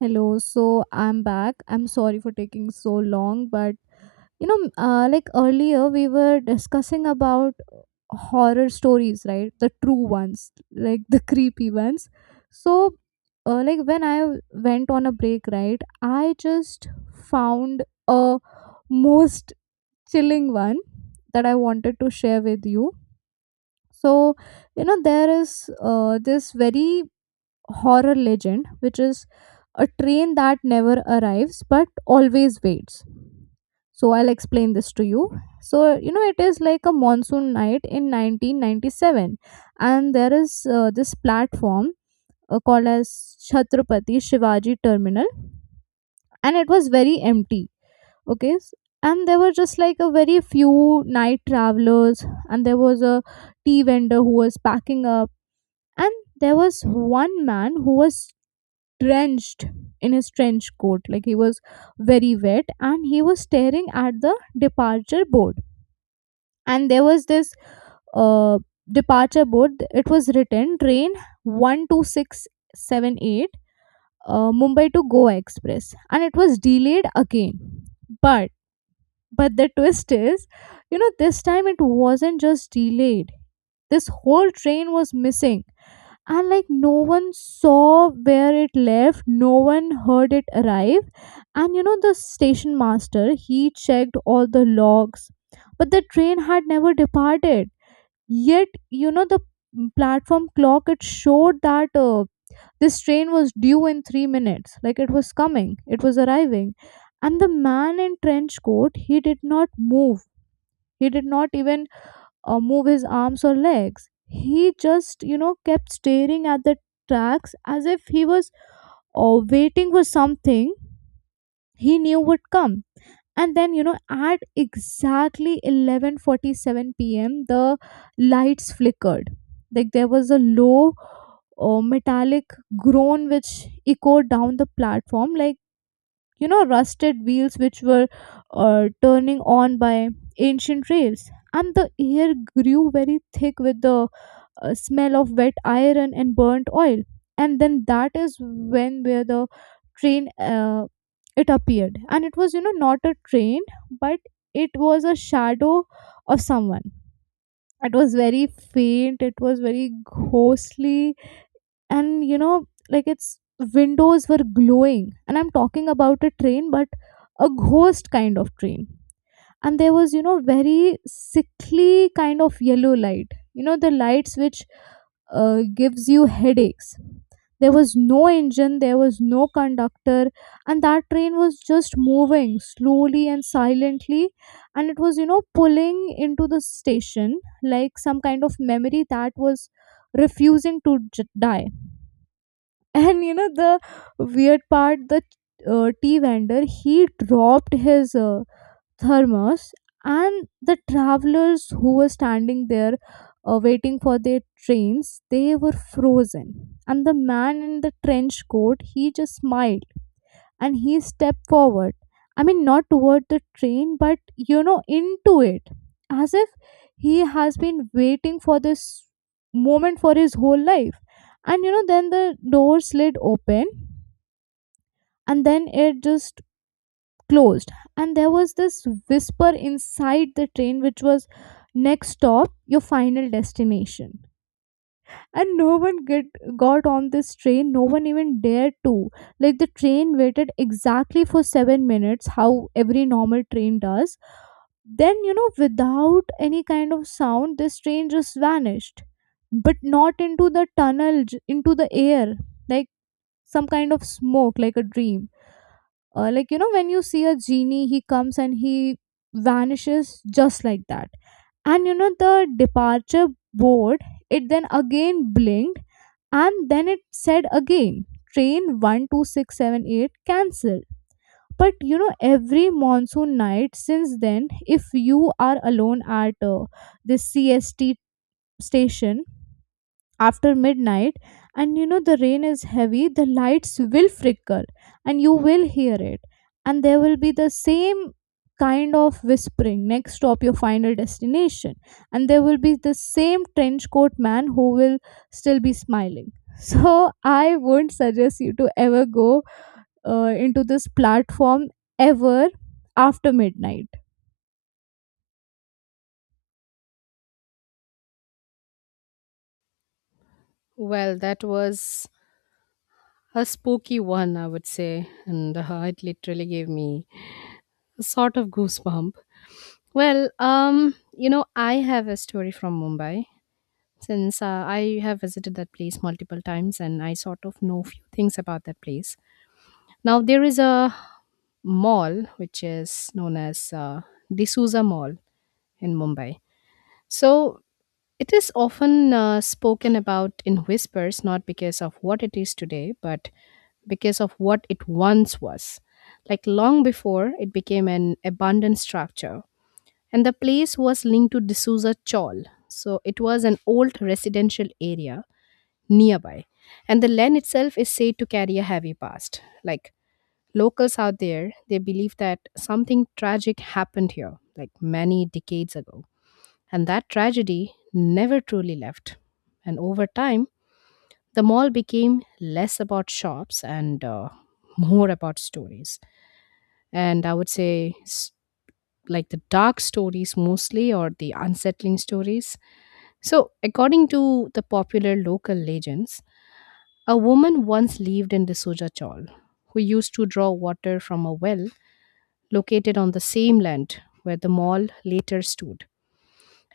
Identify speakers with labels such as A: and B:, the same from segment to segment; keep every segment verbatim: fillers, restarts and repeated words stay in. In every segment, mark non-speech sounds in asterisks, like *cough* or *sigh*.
A: Hello, so I'm back. I'm sorry for taking so long, but you know, uh, like earlier we were discussing about uh, horror stories, right? The true ones, like the creepy ones. So, uh, like when I went on a break, right, I just found a most chilling one that I wanted to share with you. So, you know, there is uh, this very horror legend, which is a train that never arrives but always waits. So I'll explain this to you. So you know it is like a monsoon night in nineteen ninety-seven, and there is uh, this platform uh, called as Chhatrapati Shivaji Terminal, and it was very empty. Okay, s- And there were just like a very few night travelers, and there was a tea vendor who was packing up, and there was one man who was drenched in his trench coat, like he was very wet, and he was staring at the departure board. And there was this uh, departure board, it was written train one two six seven eight, uh, mumbai to goa express, and it was delayed again. But but the twist is, you know, this time it wasn't just delayed, this whole train was missing. And like no one saw where it left, no one heard it arrive. And you know, the station master, he checked all the logs, but the train had never departed. Yet, you know, the platform clock, it showed that uh, this train was due in three minutes. Like it was coming, it was arriving. And the man in trench coat, he did not move. He did not even uh, move his arms or legs. He just, you know, kept staring at the tracks as if he was uh, waiting for something he knew would come. And then you know, at exactly eleven forty-seven p m, the lights flickered. Like there was a low uh, metallic groan which echoed down the platform like, you know, rusted wheels which were uh, turning on by ancient rails. And the air grew very thick with the uh, smell of wet iron and burnt oil. And then that is when where the train uh, it appeared, and it was, you know, not a train, but it was a shadow of someone. It was very faint, it was very ghostly. And you know, like its windows were glowing, and I'm talking about a train, but a ghost kind of train. And there was, you know, very sickly kind of yellow light, you know, the lights which uh, gives you headaches. There was no engine, there was no conductor, and that train was just moving slowly and silently, and it was, you know, pulling into the station like some kind of memory that was refusing to j- die. *laughs* And you know, the weird part, the uh, tea vendor, he dropped his uh, thermos, and the travelers who were standing there uh, waiting for their trains, they were frozen. And the man in the trench coat, he just smiled and he stepped forward, I mean not toward the train but, you know, into it, as if he has been waiting for this moment for his whole life. And you know, then the door slid open, and then it just closed. And there was this whisper inside the train which was, next stop, your final destination. And no one get got on this train, no one even dared to. Like the train waited exactly for seven minutes, how every normal train does. Then, you know, without any kind of sound, this train just vanished, but not into the tunnel j- into the air, like some kind of smoke, like a dream. Uh, like, you know, when you see a genie, he comes and he vanishes just like that. And you know, the departure board, it then again blinked, and then it said again, train one two six seven eight cancelled. But you know, every monsoon night since then, if you are alone at uh, this c s t station after midnight, and you know the rain is heavy, the lights will flicker, and you will hear it. And there will be the same kind of whispering, next stop, your final destination. And there will be the same trench coat man who will still be smiling. *laughs* So I won't suggest you to ever go uh, into this platform ever after midnight.
B: Well, that was a spooky one, I would say, and uh, it literally gave me a sort of goosebump. Well, um, you know, I have a story from Mumbai since uh, I have visited that place multiple times, and I sort of know few things about that place. Now there is a mall which is known as uh, D'Souza Mall in Mumbai. So it is often uh, spoken about in whispers, not because of what it is today, but because of what it once was. Like long before it became an abandoned structure. And the place was linked to D'Souza Chol. So it was an old residential area nearby. And the land itself is said to carry a heavy past. Like locals out there, they believe that something tragic happened here, like many decades ago and that tragedy never truly left. And over time, the mall became less about shops and uh, more about stories. And I would say, s- like the dark stories mostly, or the unsettling stories. So, according to the popular local legends, a woman once lived in D'Souza Chawl who used to draw water from a well located on the same land where the mall later stood.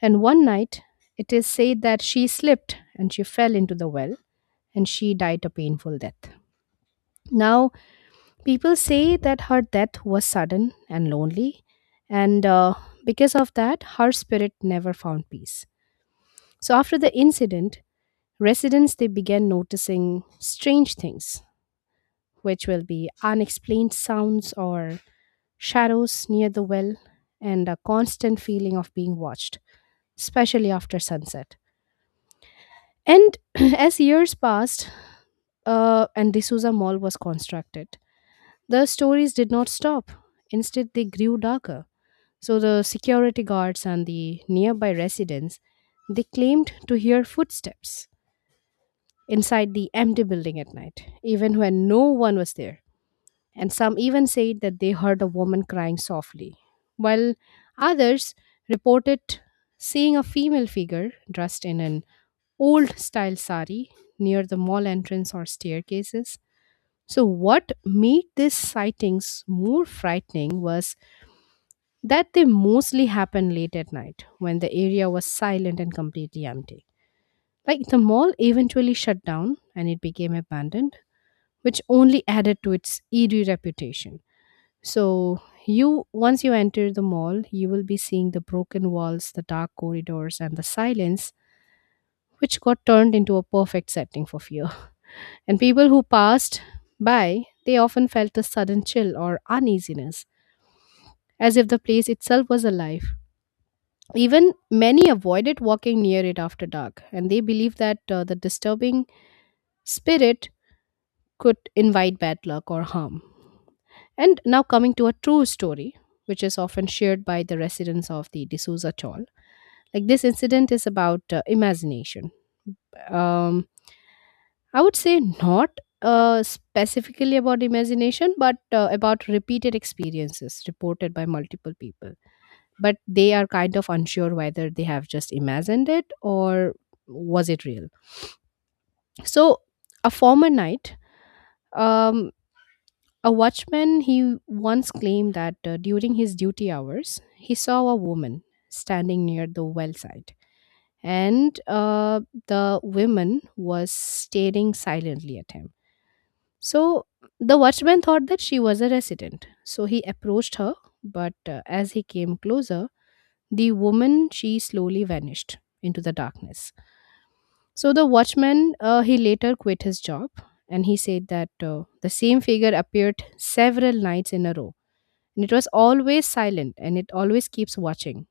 B: And one night, it is said that she slipped and she fell into the well and she died a painful death. Now, people say that her death was sudden and lonely, and uh, because of that, her spirit never found peace. So, after the incident, residents they began noticing strange things, which will be unexplained sounds or shadows near the well, and a constant feeling of being watched, especially after sunset. And *clears throat* as years passed uh, and the D'Souza Mall was constructed, the stories did not stop. Instead, they grew darker. So the security guards and the nearby residents, they claimed to hear footsteps inside the empty building at night, even when no one was there. And some even said that they heard a woman crying softly, while others reported seeing a female figure dressed in an old style sari near the mall entrance or staircases. So, what made these sightings more frightening was that they mostly happened late at night when the area was silent and completely empty. Like the mall eventually shut down and it became abandoned, which only added to its eerie reputation. So, you once you enter the mall, you will be seeing the broken walls, the dark corridors, and the silence, which got turned into a perfect setting for fear. And people who passed by they often felt a sudden chill or uneasiness as if the place itself was alive, even many avoided walking near it after dark and they believed that uh, the disturbing spirit could invite bad luck or harm. And now coming to a true story which is often shared by the residents of the D'Souza Chol. Like this incident is about uh, imagination, um, I would say not uh, specifically about imagination, but uh, about repeated experiences reported by multiple people. But they are kind of unsure whether they have just imagined it or was it real. So, a former knight, um, a watchman, he once claimed that uh, during his duty hours, he saw a woman standing near the well side, and uh, the woman was staring silently at him. So the watchman thought that she was a resident. So he approached her, but uh, as he came closer, the woman she slowly vanished into the darkness. So the watchman uh, he later quit his job and he said that uh, the same figure appeared several nights in a row and it was always silent and it always keeps watching.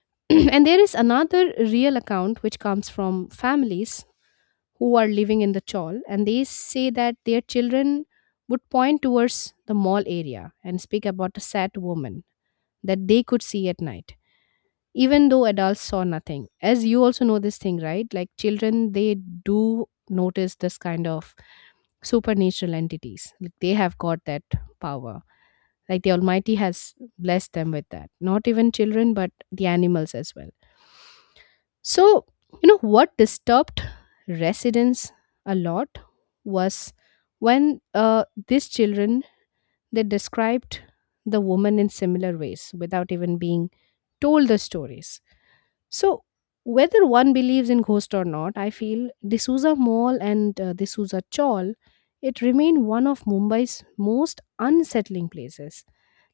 B: *clears throat* And there is another real account which comes from families who are living in the chawl and they say that their children would point towards the mall area and speak about a sad woman that they could see at night even though adults saw nothing. As you also know this thing right, like children they do notice this kind of supernatural entities, like they have got that power, like the almighty has blessed them with that, not even children but the animals as well. So, you know what disturbed residents a lot was when uh, these children they described the woman in similar ways without even being told the stories. So, whether one believes in ghost or not, I feel D'Souza Mall and uh, D'Souza Chawl it remained one of Mumbai's most unsettling places.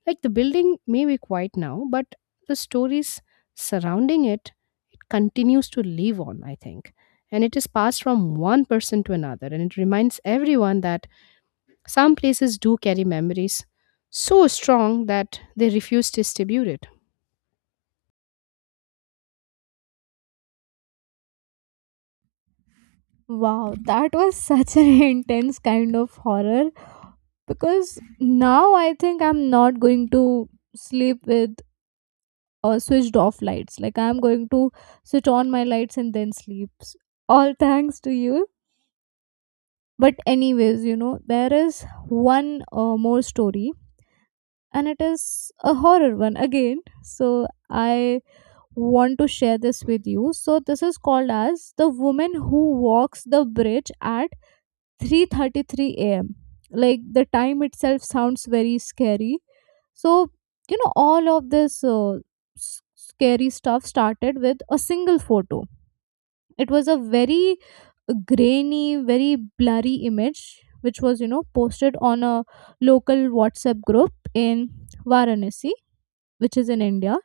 B: Like the building may be quiet now, but the stories surrounding it, it continues to live on, I think. And it is passed from one person to another. And it reminds everyone that some places do carry memories so strong that they refuse to distribute it.
A: Wow, that was such an *laughs* intense kind of horror. Because now I think I'm not going to sleep with uh, switched off lights. Like I'm going to switch on my lights and then sleep. All *laughs* thanks to you. But anyways, you know, there is one uh, more story, and it is a horror one again. So I want to share this with you. So this is called as the woman who walks the bridge at three thirty-three a m. Like the time itself sounds very scary. So, you know, all of this uh, s- scary stuff started with a single photo. It was a very grainy, very blurry image, which was, you know, posted on a local WhatsApp group in Varanasi, which is in India.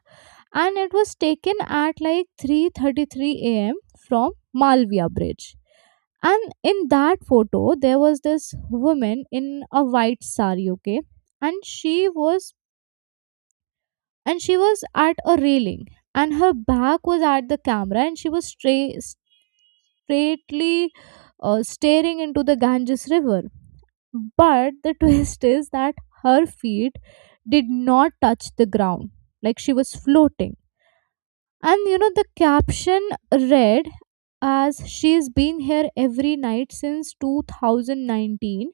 A: And it was taken at like three thirty-three a m from Malviya Bridge. And in that photo, there was this woman in a white sari, okay? And she was and she was at a railing, and her back was at the camera, and she was stra- straightly uh, staring into the ganges river. But the *laughs* twist is that her feet did not touch the ground, like she was floating. And you know, the caption read as, she's been here every night since two thousand nineteen,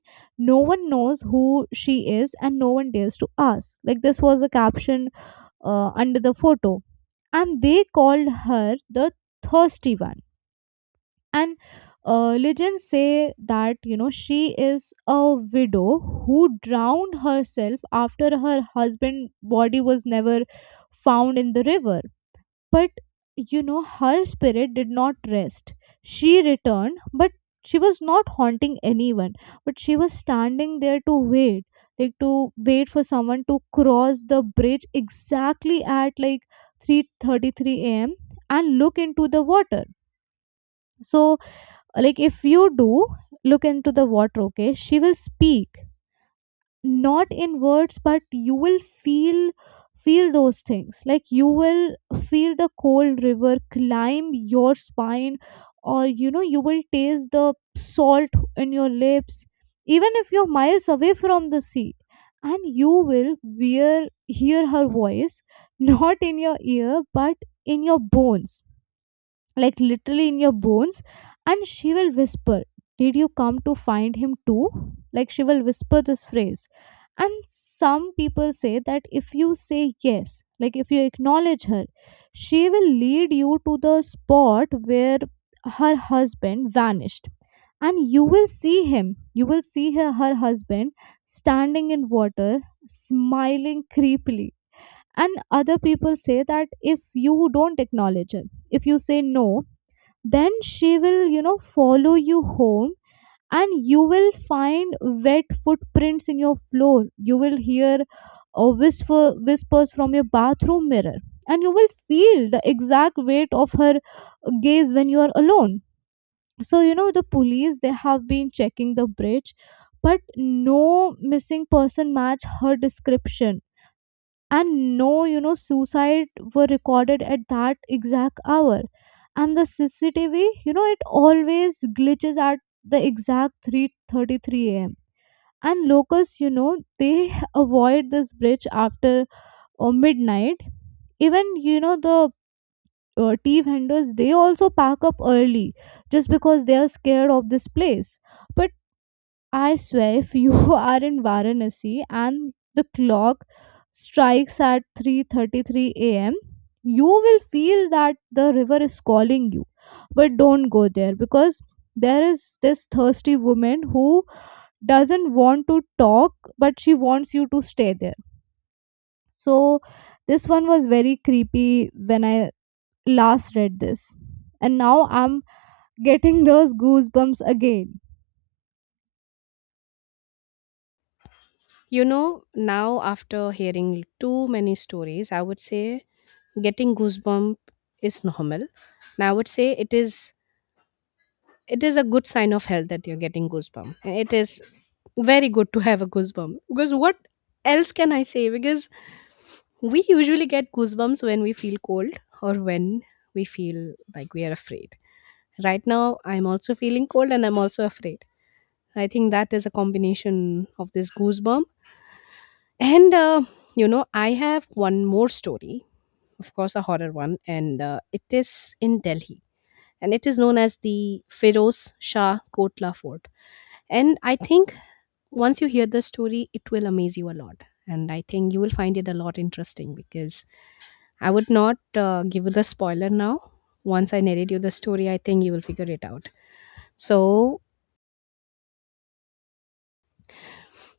A: no one knows who she is, and no one dares to ask. Like this was a caption uh, under the photo, and they called her the thirsty one. And uh, legends say that, you know, she is a widow who drowned herself after her husband' body was never found in the river. But you know, her spirit did not rest. She returned, but she was not haunting anyone, but she was standing there to wait, like to wait for someone to cross the bridge exactly at like three thirty-three a m and look into the water. So, like if you do look into the water, okay, she will speak not in words, but you will feel feel those things. Like you will feel the cold river climb your spine, or you know, you will taste the salt in your lips even if you're miles away from the sea. And you will wear, hear her voice *laughs* not in your ear but in your bones, like literally in your bones. And she will whisper, did you come to find him too? Like she will whisper this phrase. And some people say that if you say yes, like if you acknowledge her, she will lead you to the spot where her husband vanished. And you will see him, you will see her, her husband standing in water, smiling creepily. And other people say that if you don't acknowledge her, if you say no, then she will, you know, follow you home. And you will find wet footprints in your floor, you will hear uh, whisper whispers from your bathroom mirror. And you will feel the exact weight of her gaze when you are alone. So you know, the police, they have been checking the bridge, but no missing person match her description. And no, you know, suicide were recorded at that exact hour. And the c c t v, you know, it always glitches at the exact three thirty-three a m And locals, you know, they *laughs* avoid this bridge after uh, midnight. Even, you know, the uh, tea vendors, they also pack up early just because they are scared of this place. But I swear, if you *laughs* are in Varanasi and the clock strikes at three thirty-three a m, you will feel that the river is calling you. But don't go there, because there is this thirsty woman who doesn't want to talk, but she wants you to stay there. So this one was very creepy when I last read this, and now I'm getting *laughs* those goosebumps again.
B: You know, now after hearing too many stories, I would say getting goosebump is normal. Now I would say it is it is a good sign of health that you're getting goosebump. And it is very good to have a goosebump because what else can I say? Because we usually get goosebumps when we feel cold or when we feel like we are afraid. Right now, I'm also feeling cold and I'm also afraid. I think that is a combination of this goosebump. And uh, you know, I have one more story, of course, a horror one, and uh, it is in Delhi, and it is known as the Feroz Shah Kotla Fort. And I think once you hear the story, it will amaze you a lot. And I think you will find it a lot interesting because I would not uh, give you the spoiler now. Once I narrate you the story, I think you will figure it out. So,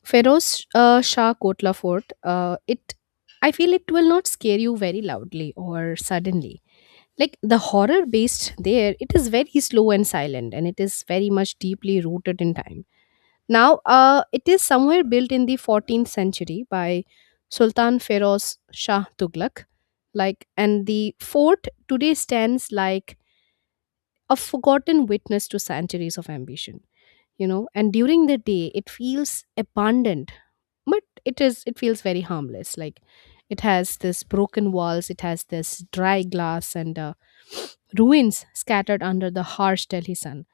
B: Feroz uh, Shah Kotla Fort, uh, it I feel it will not scare you very loudly or suddenly, like the horror based there, it is very slow and silent and it is very much deeply rooted in time. Now uh, it is somewhere built in the fourteenth century by Sultan Feroz Shah Tughlaq. Like, and the fort today stands like a forgotten witness to centuries of ambition. You know, and during the day it feels abandoned, but it is it feels very harmless, like it has this broken walls, it has this dry glass and uh, *sniffs* ruins scattered under the harsh Delhi sun.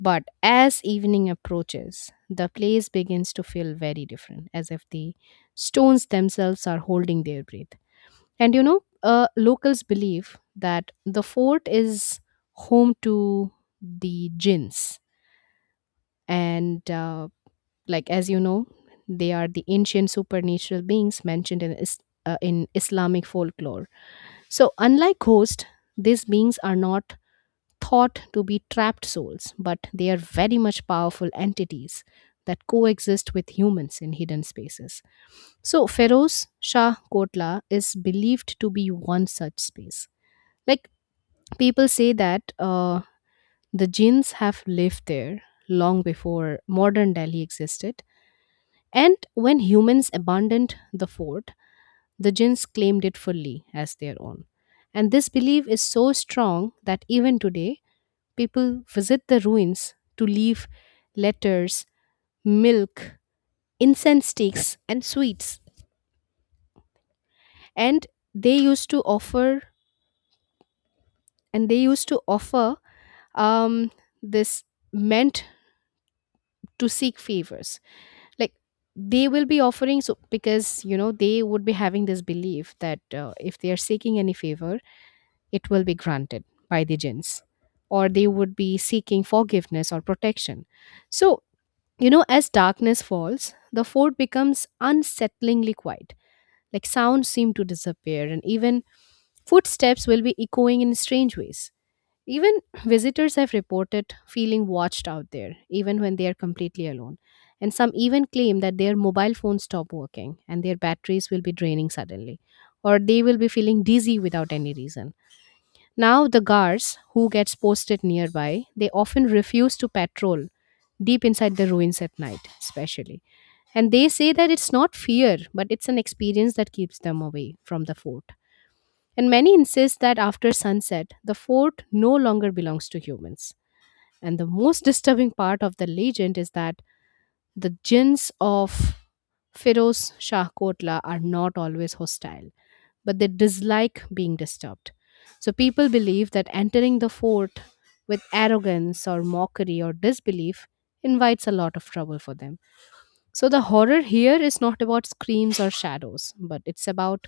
B: But as evening approaches the place begins to feel very different, as if the stones themselves are holding their breath. And you know uh, locals believe that the fort is home to the jinns and uh, like as you know they are the ancient supernatural beings mentioned in is- uh, in Islamic folklore. So unlike ghosts, these beings are not thought to be trapped souls but they are very much powerful entities that coexist with humans in hidden spaces. So Feroz Shah Kotla is believed to be one such space. Like people say that uh, the jinns have lived there long before modern Delhi existed, and when humans abandoned the fort, the jinns claimed it fully as their own. And this belief is so strong that even today, people visit the ruins to leave letters, milk, incense sticks, and sweets. And they used to offer, and they used to offer um, this meant to seek favors. Like they will be offering, so because you know they would be having this belief that uh, if they are seeking any favor, it will be granted by the jinns, or they would be seeking forgiveness or protection. So you know as darkness falls the fort becomes unsettlingly quiet, like sounds seem to disappear and even footsteps will be echoing in strange ways. Even visitors have reported feeling watched out there even when they are completely alone, and some even claim that their mobile phones stop working and their batteries will be draining suddenly, or they will be feeling dizzy without any reason. Now, the guards who gets posted nearby, they often refuse to patrol deep inside the ruins at night, especially. And they say that it's not fear, but it's an experience that keeps them away from the fort. And many insist that after sunset, the fort no longer belongs to humans. And the most disturbing part of the legend is that the jinns of Firoz Shah Kotla are not always hostile but they dislike being disturbed. So people believe that entering the fort with arrogance or mockery or disbelief invites a lot of trouble for them. So the horror here is not about screams or shadows, but it's about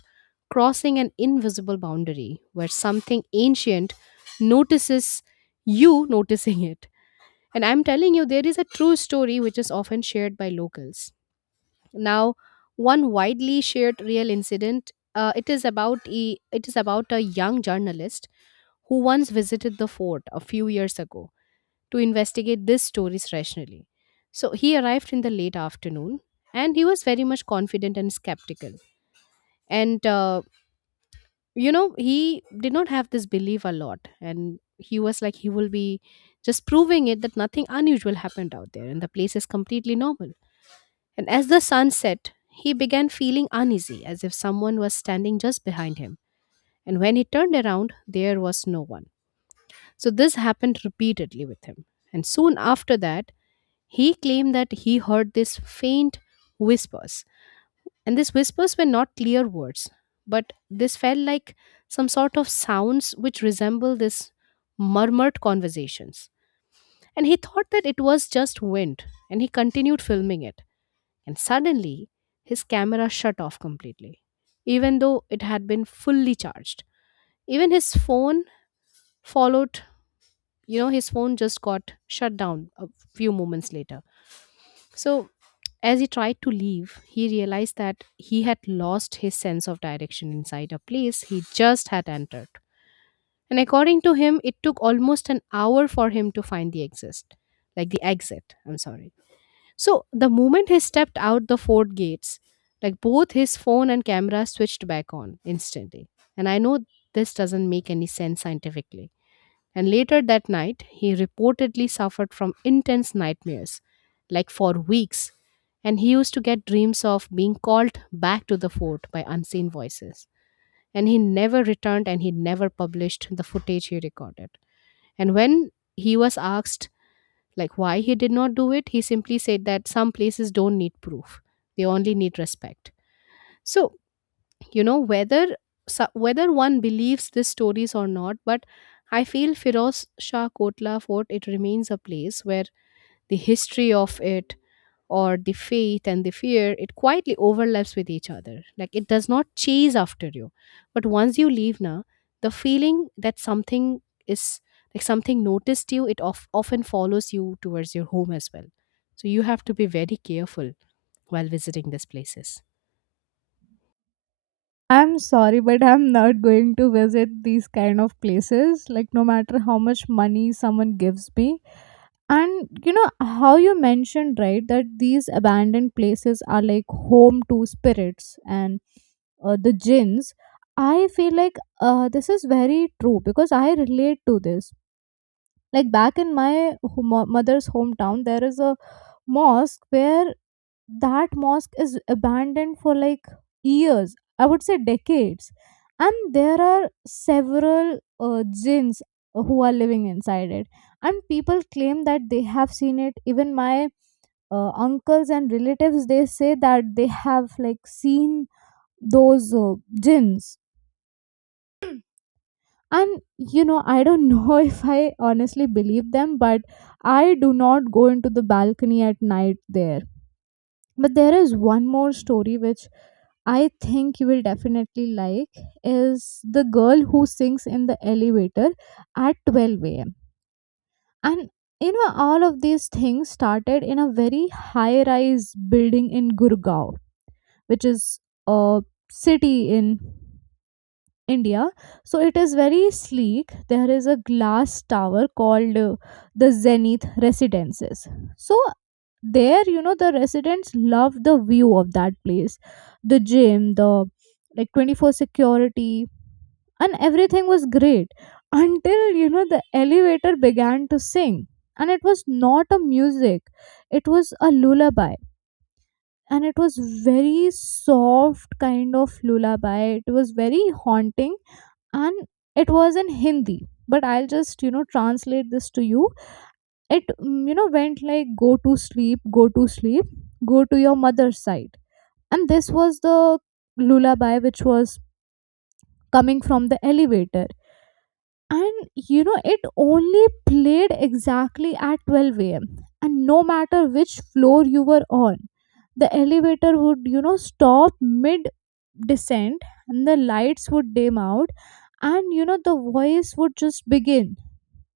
B: crossing an invisible boundary where something ancient notices you noticing it. And I'm telling you, there is a true story which is often shared by locals. Now, one widely shared real incident. Uh, it is about a, it is about a young journalist who once visited the fort a few years ago to investigate this stories rationally. So he arrived in the late afternoon, and he was very much confident and skeptical. And uh, you know, he did not have this belief a lot, and he was like, he will be just proving it that nothing unusual happened out there, and the place is completely normal. And as the sun set, he began feeling uneasy, as if someone was standing just behind him. And when he turned around, there was no one. So this happened repeatedly with him. And soon after that, he claimed that he heard these faint whispers. And these whispers were not clear words, but this felt like some sort of sounds which resemble this murmured conversations. And he thought that it was just wind, and he continued filming it. And suddenly, his camera shut off completely, even though it had been fully charged. Even his phone followed, you know, his phone just got shut down a few moments later. So, as he tried to leave, he realized that he had lost his sense of direction inside a place he just had entered. And according to him, it took almost an hour for him to find the exit, like the exit. I'm sorry. So the moment he stepped out the fort gates, like both his phone and camera switched back on instantly. And I know this doesn't make any sense scientifically. And later that night, he reportedly suffered from intense nightmares, like for weeks. And he used to get dreams of being called back to the fort by unseen voices. And he never returned and he never published the footage he recorded. And when he was asked like why he did not do it, he simply said that some places don't need proof. They only need respect. So, you know, whether so- whether one believes these stories or not, but I feel Firoz Shah Kotla Fort, it remains a place where the history of it, or the faith and the fear, it quietly overlaps with each other. Like it does not chase after you. But once you leave now, the feeling that something is like something noticed you, it of, often follows you towards your home as well. So you have to be very careful while visiting these places.
A: I'm sorry, but I'm not going to visit these kind of places, like, no matter how much money someone gives me. And you know, how you mentioned, right, that these abandoned places are like home to spirits and uh, the jinns. I feel like uh, this is very true because I relate to this. Like, back in my ho- mo- mother's hometown, there is a mosque where that mosque is abandoned for like years, I would say decades, and there are several uh, jinns who are living inside it. And people claim that they have seen it. Even my uh, uncles and relatives, they say that they have like seen those uh, jinns. And you know, I don't know *laughs* if I honestly believe them, but I do not go into the balcony at night there. But there is one more story which I think you will definitely like, is the girl who sings in the elevator at twelve a m. And you know, all of these things started in a very high rise building in Gurgaon, which is a city in India. So it is very sleek. There is a glass tower called uh, the Zenith Residences. So there, you know, the residents love the view of that place, the gym, the like twenty-four security, and everything was great until, you know, the elevator began to sing. And it was not a music, it was a lullaby. And it was very soft kind of lullaby, it was very haunting. And it was in Hindi, but I'll just, you know, translate this to you. It mm, you know went like, go to sleep, go to sleep, go to your mother's side. And this was the lullaby which was coming from the elevator. And you know, it only played exactly at twelve a.m. And no matter which floor you were on, the elevator would, you know, stop mid descent and the lights would dim out. And you know, the voice would just begin,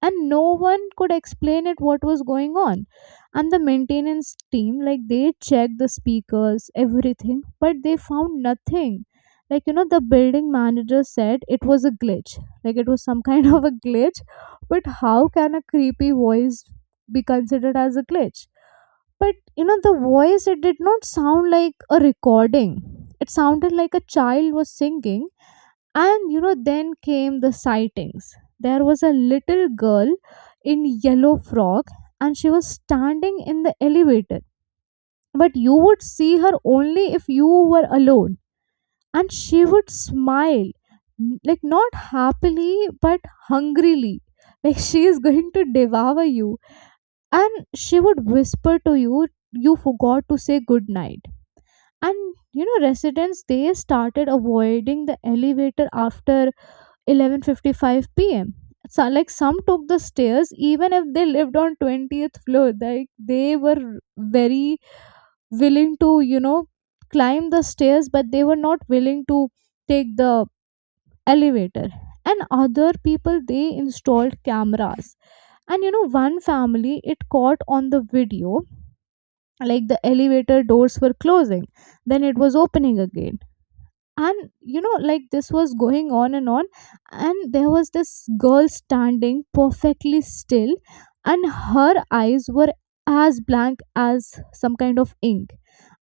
A: and no one could explain it, what was going on. And the maintenance team, like, they checked the speakers, everything, but they found nothing. Like, you know, the building manager said it was a glitch, like it was some kind *laughs* of a glitch. But how can a creepy voice be considered as a glitch? But you know, the voice, it did not sound like a recording, it sounded like a child was singing. And you know, then came the sightings. There was a little girl in yellow frock, and she was standing in the elevator. But you would see her only if you were alone. And she would smile, n- like not happily, but hungrily. *laughs* Like she is going to devour you. And she would whisper to you, you forgot to say good night." And you know, residents, they started avoiding the elevator after eleven fifty-five p m. So, like, some took the stairs even if they lived on twentieth floor. Like they were very willing to, you know, climb the stairs, but they were not willing to take the elevator. And other people, they installed cameras. And you know, one family, it caught on the video, like the elevator doors were closing, then it was opening again. And you know, like, this was going on and on. And there was this girl standing perfectly still, and her eyes were as blank as some kind of ink.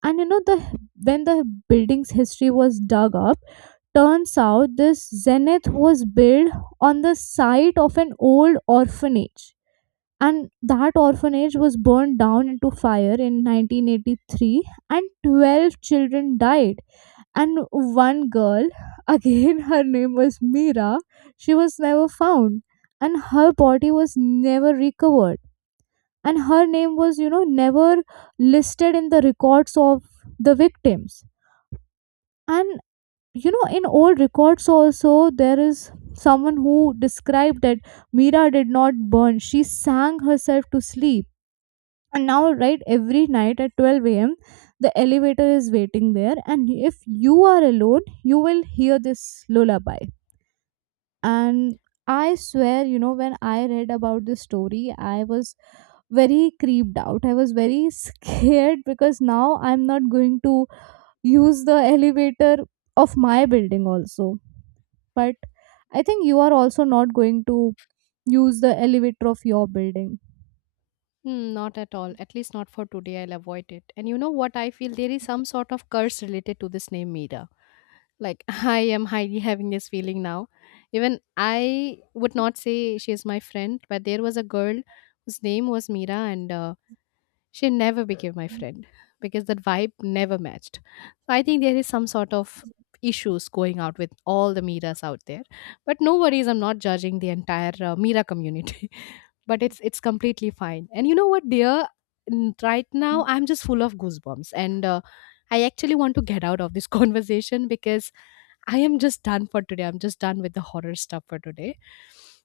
A: And you know, the when the building's history was dug up, turns out this Zenith was built on the site of an old orphanage. And that orphanage was burned down into fire in nineteen eighty-three, and twelve children died. And one girl, *laughs* again, her name was Mira, she was never found, and her body was never recovered. And her name was, you know, never listed in the records of the victims. And you know, in old records also, there is someone who described that Mira did not burn, she sang herself to sleep. And now, right, every night at twelve a.m, the elevator is waiting there. And if you are alone, you will hear this lullaby. And I swear, you know, when I read about this story, I was very creeped out, I was very *laughs* scared, because now I'm not going to use the elevator of my building also. But I think you are also not going to use the elevator of your building.
B: Hmm, not at all. At least not for today. I'll avoid it. And you know what? I feel there is some sort of curse related to this name Mira. Like, *laughs* I am highly having this feeling now. Even I would not say she is my friend, but there was a girl whose name was Mira, and uh, she never became my friend because that vibe never matched. So, I think there is some sort of issues going out with all the Miras out there. But no worries, I'm not judging the entire uh, Mira community. *laughs* But it's it's completely fine. And you know what, dear? N- Right now, I'm just full of goosebumps, and uh, I actually want to get out of this *laughs* conversation because I am just done for today. I'm just done with the horror stuff for today,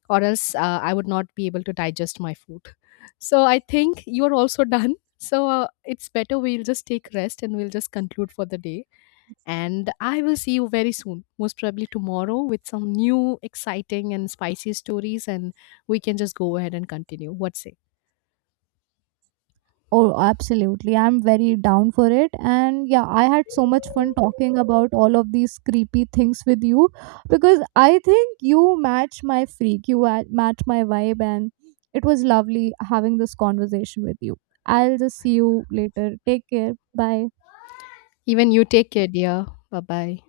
B: or else uh, I would not be able to digest my food. So I think you are also *laughs* done. So uh, it's better we'll just take rest and we'll just conclude for the day. And I will see you very soon, most probably tomorrow, with some new exciting and spicy stories, and we can just go ahead and continue. What say?
A: Oh, absolutely. I'm very down for it. And yeah, I had so much fun talking about all of these creepy things with you, because I think you match my freak, you a- match my vibe, and it was lovely having this conversation with you. I'll just see you later. Take care. Bye.
B: Even you take care, dear. Bye bye.